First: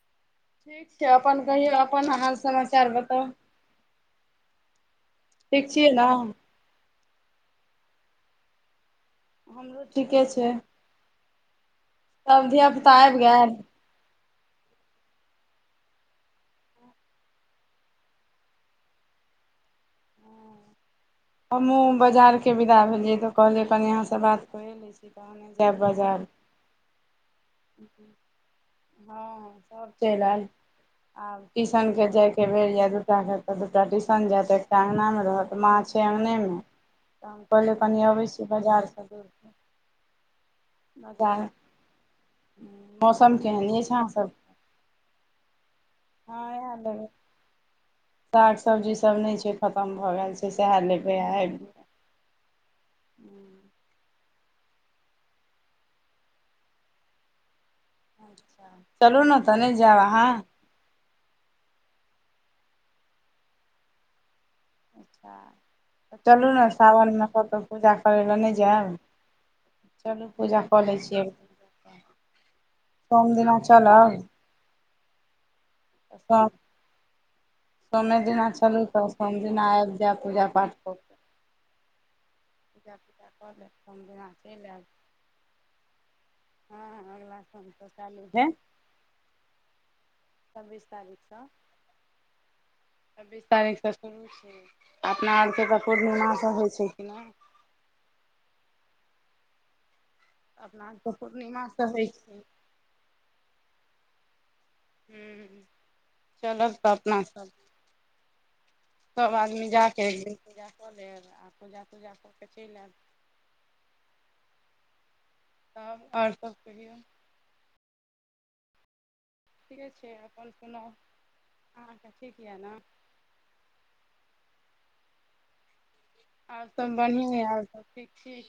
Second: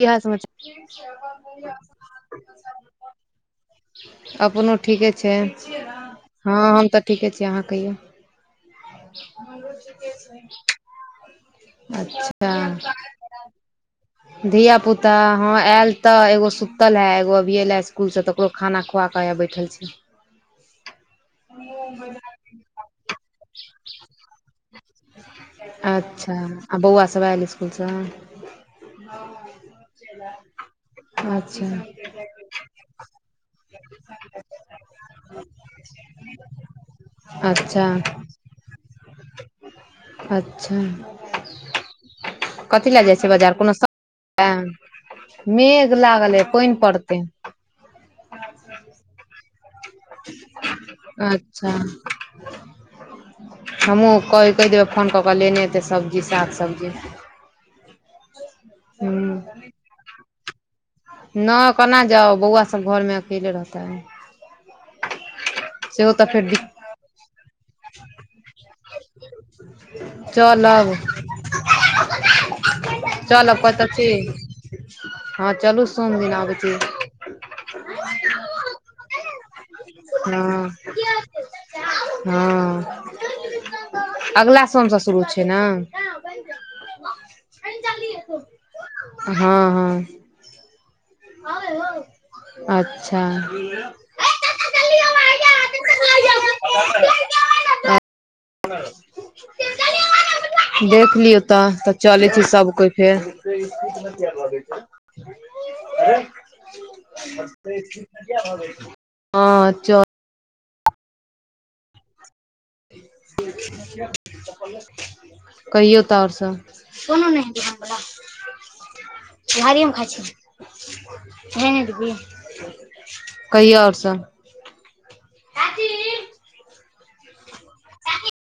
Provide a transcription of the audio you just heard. इयहे समाचार ठीक छैय अपन कहियौ अपन हाल समाचार बताउ? अपनो ठीके छैय ठीक छियै ने ह हम तऽ ठीके छियै अहाँ कहियौ। [unintelligible] हमरो ठीके छैय। तब धिय पुता आबि गेल? अच्छा धिया पुता हँ आयल तऽ एगो सुतल है एगो अभिय एले स्कुल से तऽ ओकरो खाना खुआकेऽ आ बैठल छी। हँ हमहहुँ बाजारके विदा भेलियै तऽ कहलियै कनि अहाँसँ बात [unintelligible] अच्छा आ बौआ सब आयल स्कुलसँ हँ सब चलि आयल आब अच्छा टीसन भेज के बेर यय दूटा के दूटा टिसन जायत एकटा अँंगना मे रहत माछ अंगनेमे तऽ हम कहलहु अच्छा कनि अबै छी बजारसँ दूर अच्छा बाजार कथी लए जाइ छी मौसम बाजार केहन कोनो अछि अहाँ सभके [unintelligible] मेघ लागल हे हँ पानि इएह लेबै पड़तै। साग सब्जीसभ नहि छैय खतम भऽ गेल छै सएह लेबै आबि। अच्छा हमहूँ क कहि देबै फोन कऽ कऽ लेने अयतै सब्जी साग सब्जी। चलू हूँ ने तऽ नहि जायब अहाँ? नहि केना जाउ बौआ सब घरमे अकेले रहतै। अच्छा तऽ चलू ने सावनमे कतहु पूजा करय लेलए नहि जायब। चलू पूजा कऽ चलब लै छियै [unintelligible] सोम चलब दिना कतहु छी चलब हँ चलू सोम दिन आबै छी। सोमे दिना चलू तऽ सोम दिना आबि जाय पूजा हँ पाठ कऽ के। पूजा हँ तूजा कऽ लेब सोम दिना अगलाा चलि आयब सोमसँ शुरू छैय ने। [unintelligible] हँ हँ छब्बीस तारख स अच्छा छब्बीस तारीख स अपना आरके तऽ पूर्णिमाास सब होइ छैय किना। अपना आरके देख लियौ पूर्णिमा तऽ स तऽ होइ छै चलै छी सभ कोइ फेर। [unintelligible] हू चलब तऽ अपना सब सभ आदमी हँ जा चल कऽ अ पूजा कऽ लेब आ पूजा तूजा कऽ के चलि आयब। कहियौ त आओर सब। [unintelligible] ठीके छैय अपन सुनाउ अँहां ठीक यऽ ने? कहियौ आओर सभ। आर सब बढ़िएं है आर सब ठीक छी।